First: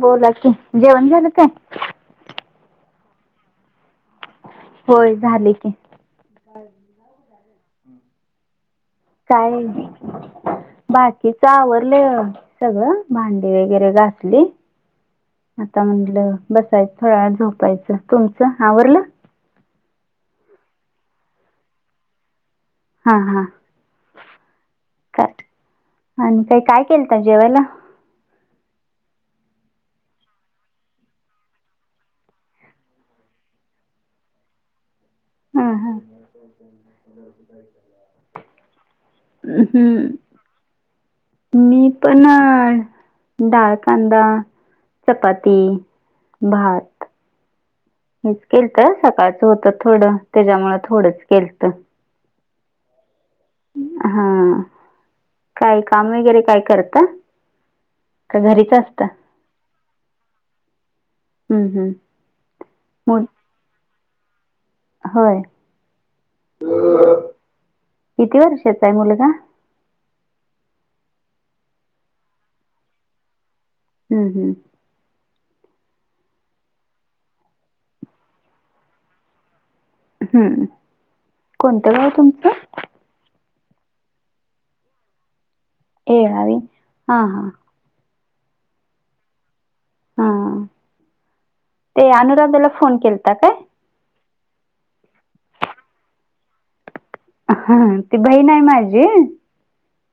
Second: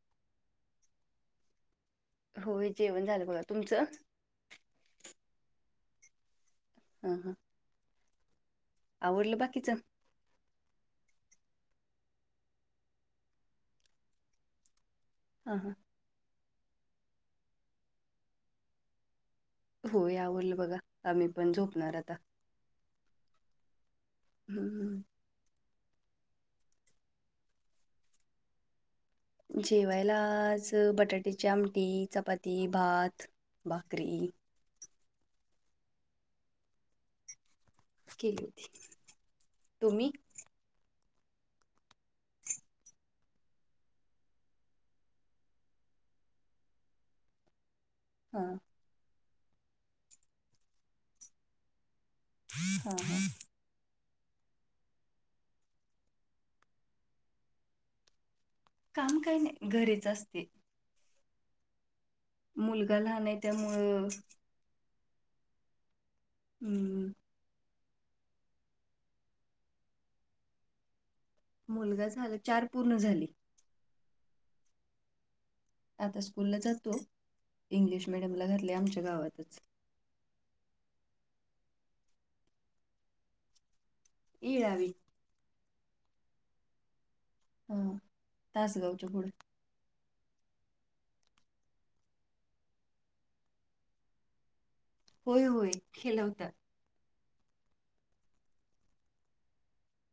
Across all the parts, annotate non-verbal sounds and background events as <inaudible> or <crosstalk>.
बोला की. जेवण झालं काय? होय जेवण झालं बघा. तुमचं? होय झालंय की. हा हा. काय नाही. <inaudible> बाकीच आवरलं सगळं भांडी वगैरे घासली. हां हां आता म्हटलं बसायचं थोड्या वेळ झोपायचं तुमचं आवरलं. हो आवरलं बघा आम्ही पण झोपणार आता. हा हा. हम्म. का आणि काही काय केलता जेवायला? जेवायला आज बटाट्याची आमटी, चपाती, भात. भाकरी हा हा. केली होती तुम्ही हम्म. मी पण डाळ कांदा चपाती, भात. मीच हां केलता सकाळचं होतं थोडं त्याच्यामुळें थोडंच केलतं. हा. हा काय काम वगैरे काय करता? का घरीच अ काम काही नाही घरीच असते. हम्म हम्म. मुलगा लहान आहे त्यामुळं होय? हम्म. किती वर्षाचा आहे मुलगा? मुलगा झाला चार पूर्ण झाली. हम्म हम्म. आता स्कूलला जातो. इंग्लिश मिडियमला घातलय आमच्या गावातच. हम्म. कोणतं गाव तुमचं? इड यावी येळावी हा हा. हा तासगावच्या पुढं. हा. ते अनुराग त्याला फोन केलता काय? होय होय केलावता. हा ती बहीण आहे माझी.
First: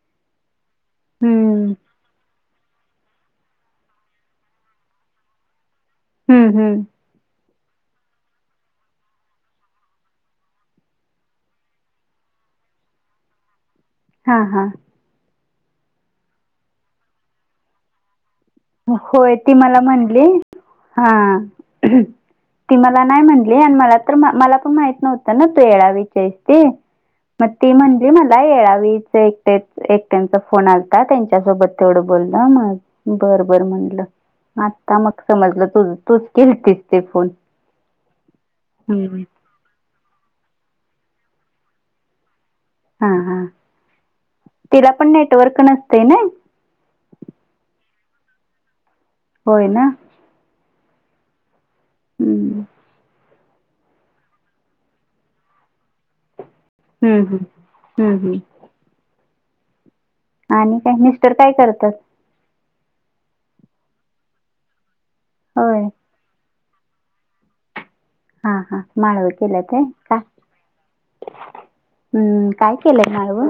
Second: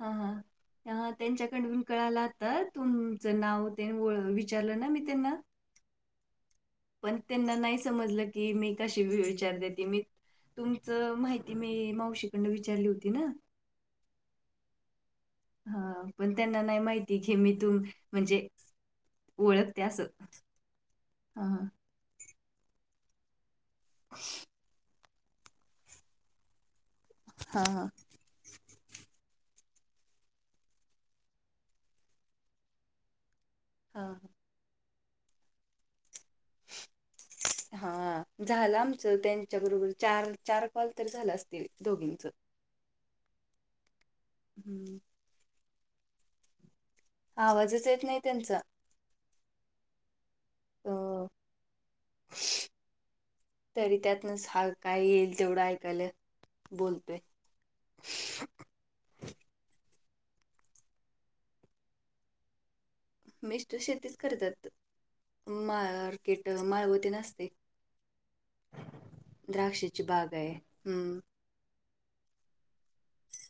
हा हा हं. त्यांच्याकडवून कळाला तर तुमचं नाव तेन विचारलं ना मी त्यांना. हम्म हम्म. पण त्यांना नाही समजलं की मी कशी विचारते ते मी तुमचं माहिती मी मावशीकडनं विचारली होती ना. हा हा. हा पण त्यांना नाही माहिती की मी तुम म्हणजे होय ती मला ओळखते असं. म्हणली. हा हां, ती मला नाही म्हण मला तर मला पण माहिती नव्हतं ना तू येळावीच आहेस ती, मग हां, ती हां. म्हंटली मल नाही यावेळी ते एकटे एकट्यांचा फोन आलता त्यांच्यासोबत तेवढं बोललं. मग बर बर म्हंटलं हां, आता मग समजलं तु तूच केलतीस ते फोन. हा झालं आमच. हम्म. त्यां तुमच्या बरोबर चार चार कॉल तर झाले असतील दोघींच. हा हा तिला हं. पण नेटवर्क नसते ना. आवाजच येत नाही त्यांचा. होय ना. अ, हम्म. तरी त्यातनच हा काय येईल तेवढं ऐकालं. हम्म हम्म हम्म हम्म. आणि काय मिस्टर काय करत्यात? मिस्टर शेतीच करत्यात. होय मार्केट माळव तेन असतंय. हा हा. माळव केल्यात होय? द्राक्षाची का बाग आहे. हम्म. हम्म काय केलंय माळव?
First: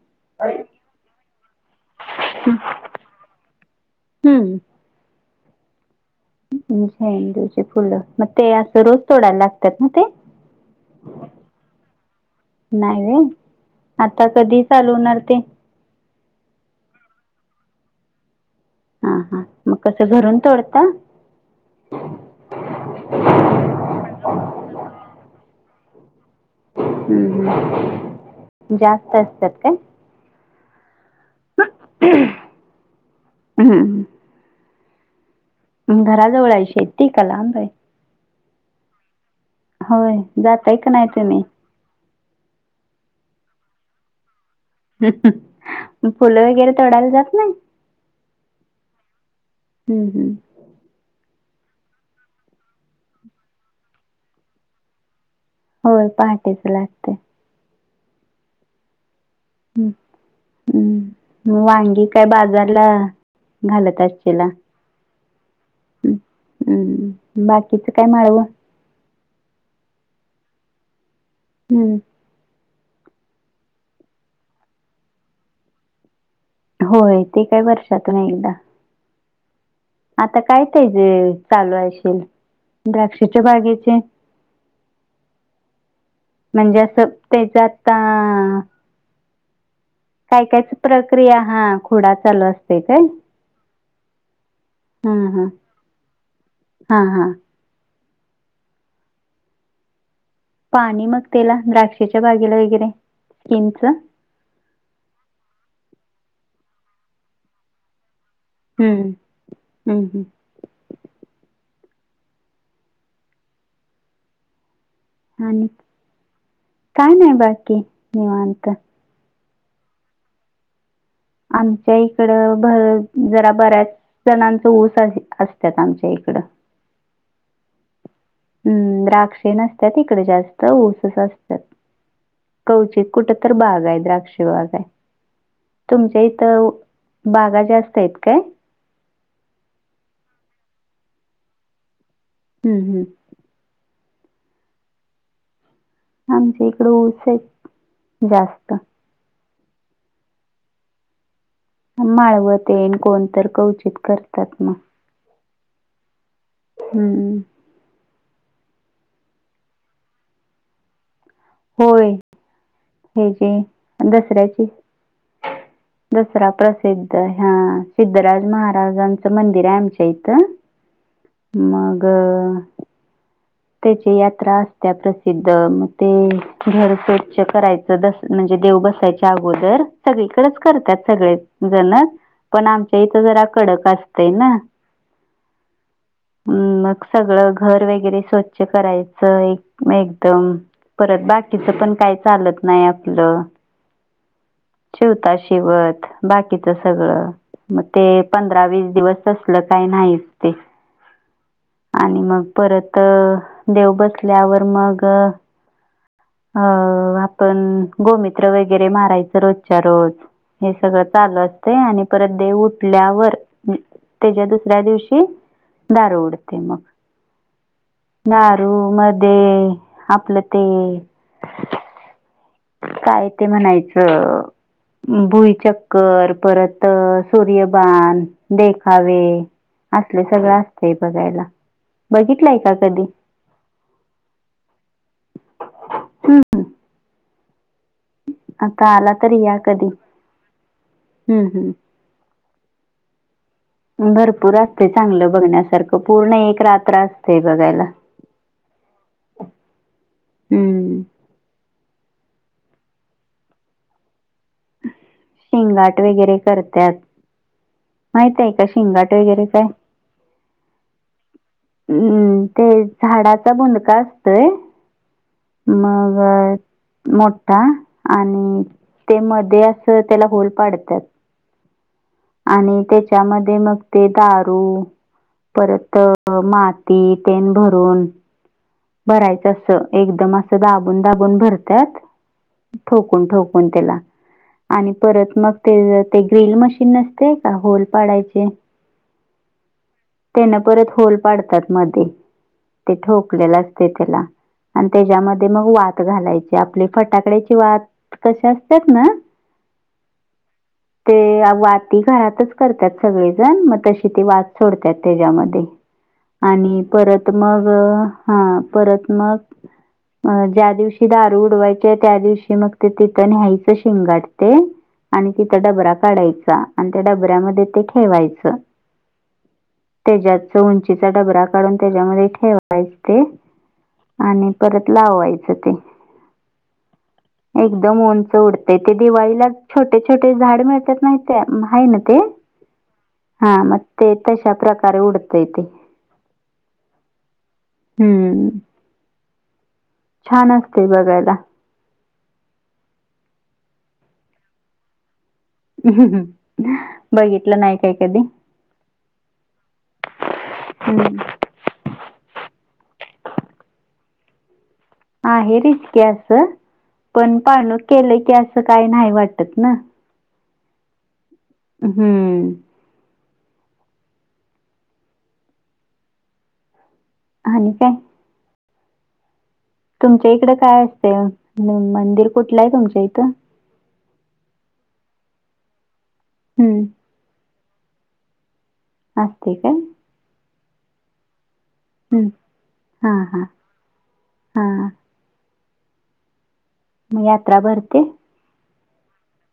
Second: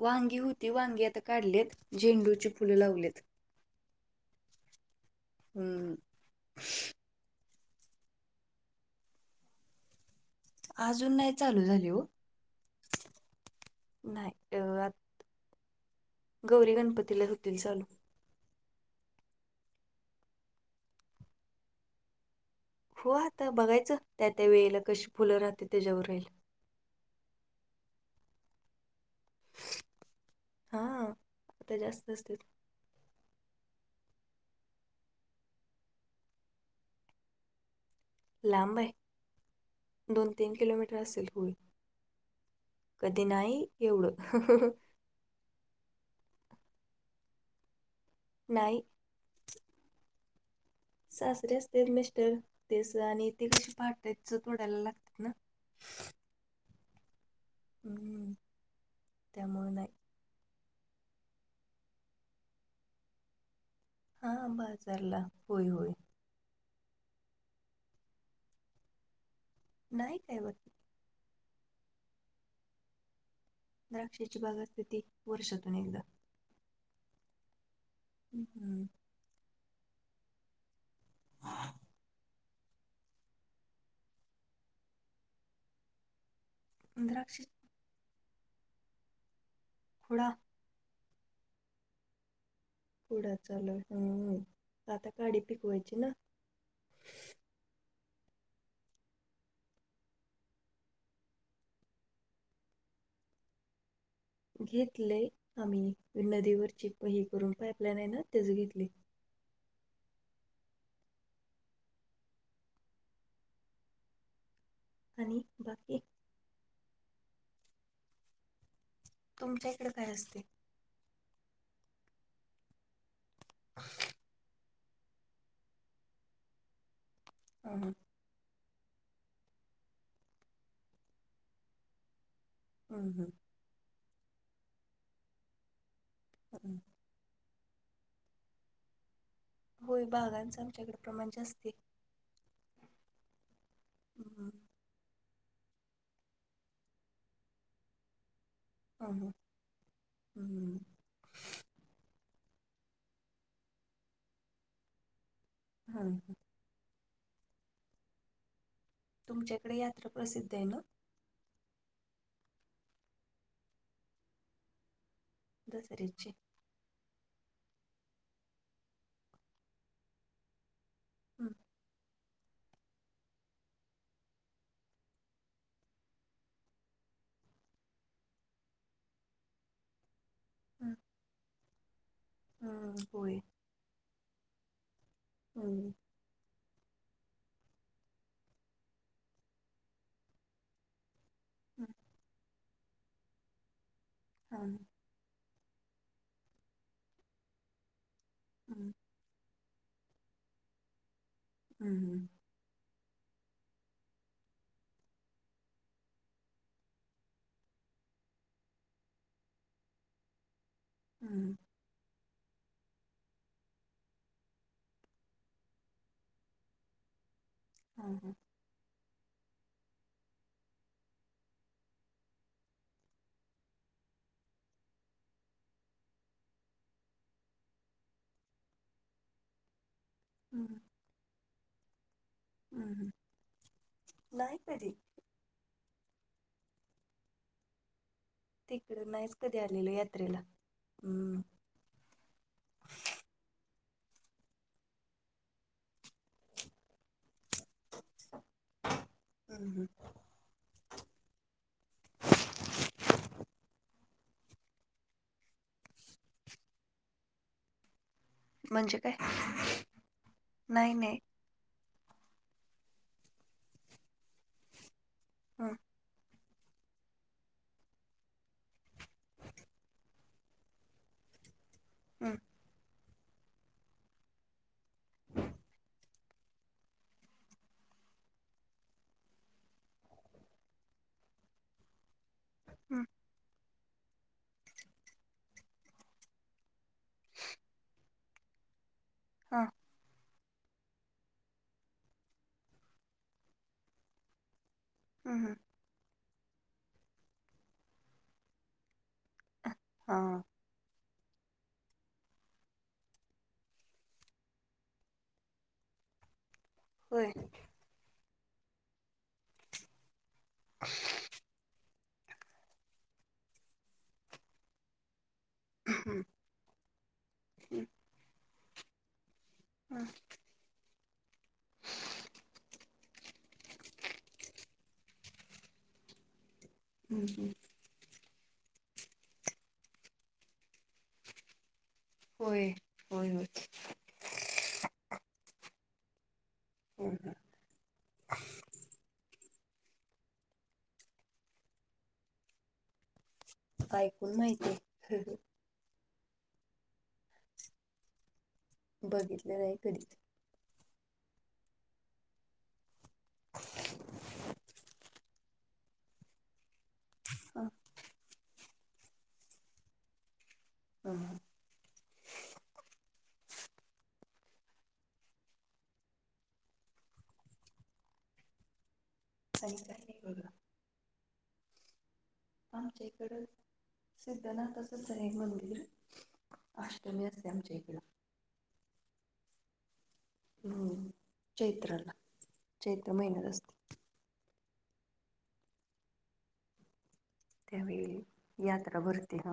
वांगी होती वांगी आता काढलेत, झेंडूची फुलं लावलेत. हम्म. हम्म. झेंडूचे फुलं मग ते असं रोज तोडायला लागतात ना ते अजून नाही चालू झाले हो. नाही व्हय आता नाही अ कधी चालू आत- होणार ते? गौरी गणपतीला होतील चालू. हा हा मग कसं घरून तोडता. हो आता बघायचं त्या त्या वेळेला कशी फुलं राहते त्याच्यावर राहील. हम्म हम् जास्त असत्यात काय? हा आता जास्त असते. हम्म. घराजवळ आहे शेती का लांब आहे. लांब आहे होय दोन तीन जाताय का किलोमीटर नाही असेल तुम्ही होय. कधी नाही एवढं. मग फुलं वगैरे तोडायला जात नाही? नाही. हम् हम्. सासरे असते मिस्टर तेच आणि ते पाहाठायच थोडायला लागतंय ना. होय पहाटेच लागते. हम्म हम्म त्यामुळे नाही. हम् मग वांगी काय बाजारला घालत हां, बाजारला. होय, होय. हम्म बाकीचं काय माळवं? न हम्म. द्राक्षाची बाग असते ती वर्षातून एकदा होय ते काय वर्षातून एकदा. हम्म, आता काय त्याजे चालू आहे अशील द्राक्षच्या बागेचे. म्हणजे असं द्राक्ष त्याचे आता खुळा. काय कायच ती प्रक्रिया हा खुडा चालू असतो. खुडा चालू हा आता हा काडी हा पिकवायची ना. हा हा. पाणी मग त्याला द्राक्षच्या बागेला वगैरे स्कीमच. घेतलय आम्ही नदीवरची ही करून पाईप लाईन हय ना. त्याचं घेतले. हम्म हम्म हम्म हम्म. आणि बाकी? काय नाही बाकी निवांत. तुमच्या इकडे काय असतय. आमच्या इकड जरा बऱ्याच जणांचं ऊसाची असतात आमच्या इकडं. हा हा. हम्म द्राक्षे नसतात इकडे जास्त ऊसच असतात. कौचित हं, हं, कुठ तर बाग आहे द्राक्ष बाग आहे तुमच्या इथ हं. बागा जास्त आहेत काय? होय बागांचं आमच्याकडे प्रमाण जास्त आहे. हम् हम्. हम हम आमच्या इकडं ऊस आहे जास्त. हा हा, हम्म हम्म हम्म माळवत येन कोणत कवचित करतात मग ह, ह हम्म तुमच्याकडे यात्रा प्रसिद्ध आहे ना. होय होय काय? दसऱ्याची. दसऱ्याची? दसरा प्रश्न. सिद्ध सिद्धराज महाराजांचं मंदिर आहे आमच्या इथं हं, मग. त्याची यात्रा असत्या प्रसिद्ध मग ते घर स्वच्छ करायचं, म्हणजे देव बसायच्या अगोदर सगळी. च हं. करतात सगळे जण पण आमच्या इथ जरा कडक असत ना हम्म हम्म मग सगळं घर वगैरे स्वच्छ करायचं एक एकदम परत बाकीच पण काय चालत नाही आपलं ह, ह शिवता शिवत बाकीच, सगळं मग ते पंधरा वीस दिवस. तसल काही नाहीच, ते आणि मग. परत देव बसल्यावर मग अ आपण गोमित्र वगैरे, मारायचं रोजच्या रोज. हे सगळं चालू असतंय आणि परत देव उठल्यावर त्याच्या दुसऱ्या दिवशी दार ओढते मग दारू मध्ये आपलं ते काय ते म्हणायचं भुईचक्कर परत सूर्यबान देखावे असले सगळं हं, हं, असतय, बघायला बघितलंय का हं, कधी. हं. नाही तरी. हं, आता तिकडे आला नाहीच तरी या कधी आलेलो यात्रेला हं, हम्म, हम्म भरपूर असते, चांगलं बघण्यासारखं त पूर्ण एक, रात्र असते जगायला. हं. हम्म. शेंगाट वगैरे करत्यात माहित आहे, का म्हणजे शेंगाट काय वगैरे काय. नाही, नाही हम्म तो झाडाचा बुंदका असतोय हं, मग अ मोठा आणि ते मधे असंत, त्याला होल पाडतात. हम्म. आणि त्याच्यामध्ये मग ते दारू परत माती चेन भरून भरायचं अस एकदम असं दाबून, दाबून भरत्यात हं, ठोकून, ठोकून पण तेला आणि परत मग ते ते ग्रील मशीन नसते, का होल पाडायचे. आ. त्यांना परत होल पाडतात मध्ये ते ठोकलेलं असतय त्याला आणि हं, त्याच्यामध्ये हं, मग वात घालायची आपली फटाकड्याची वात कसे असतेत ना ह ते वाती घरातच करतात सगळेजण मग तशी ते वात सोडतात त्याच्यामध्ये आणि होय परत मग हा, परत मग ज्या दिवशी दारू उडवायची. त्या दिवशी मग ते, तिथे न्यायचं शिंगाट ते. आणि तिथं डबरा काढायचा आणि त्या डबऱ्यामध्ये ते ठेवायचं त्याच्याच उंचीचा डबरा काढून त्याच्यामध्ये ठेवायच, ते. आणि परत लाववायचं ते. हम् ह. एकदम उडते ते, दिवाळीला छोटे छोटे झाड मिळतात नाहीत आहे ना. होय होय होय हा मे तश प्रकार उडतते. <unintelligible> हम्म. छान असते बघायला. ऐकून माहिती. हम् बघितलं नाही काय कधी? बघितलेलं आहे कधीच. हम्म. आहे रिचके असं, पण हं, पाणू केलं की असं काही नाही वाटत ना. हम. हम्म. आणि काय? आणि काय नाही तुमच्या बघा इकडे काय असते? मंदिर कुठलं आहे तुमच इकड सिद्धनाथ असं जईब मंदिर. हं. तम्यवसम जेकलं. असस्ते काय? हम्म चैत्रला, हं. चैत्र मेनत असते. हा हा. मग यात्रा भरते? त्यावेळी यात्रा भरते हा!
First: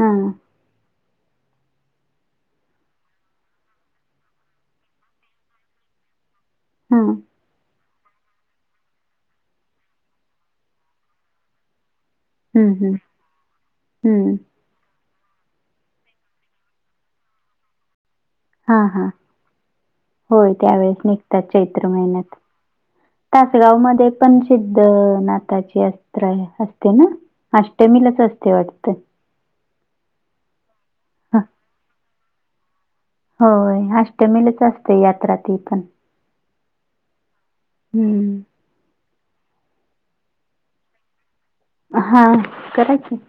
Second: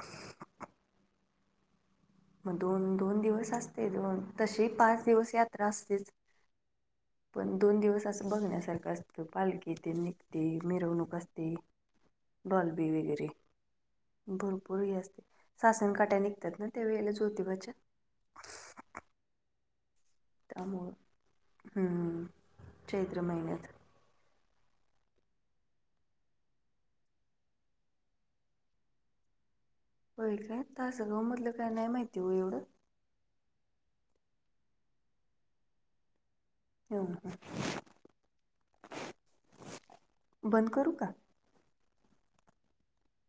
हा. मग दोन दोन दिवस असते, दोन तशी पाच दिवस यात्रा असतेच. हां. पण दोन दिवस. बघण्यासारखं असतं, पालखी ते निघते मिरवणूक असते. हं, डॉलबी हं. वगैरे हं. बर परळी असते, सासणकाट्या निघतात ना त्या वळेला ज्योतिबाच्या? हा हा. होय त्यामुळं त्यावेेळेस निघतात चैत्र हम्म, महिन्यात, चैत्र महिन्यात तासगाव मध्ये पण सिद्ध नाथची असस्त्र असते ना, अष्टमीलाच असते वाटतं. होय काय? तासगाव ह मधलं काय नाही माहिती हो एवढं. होय अष्टमीलच असते यात्रा त पण. हो हं बंद करू का? हा करायची!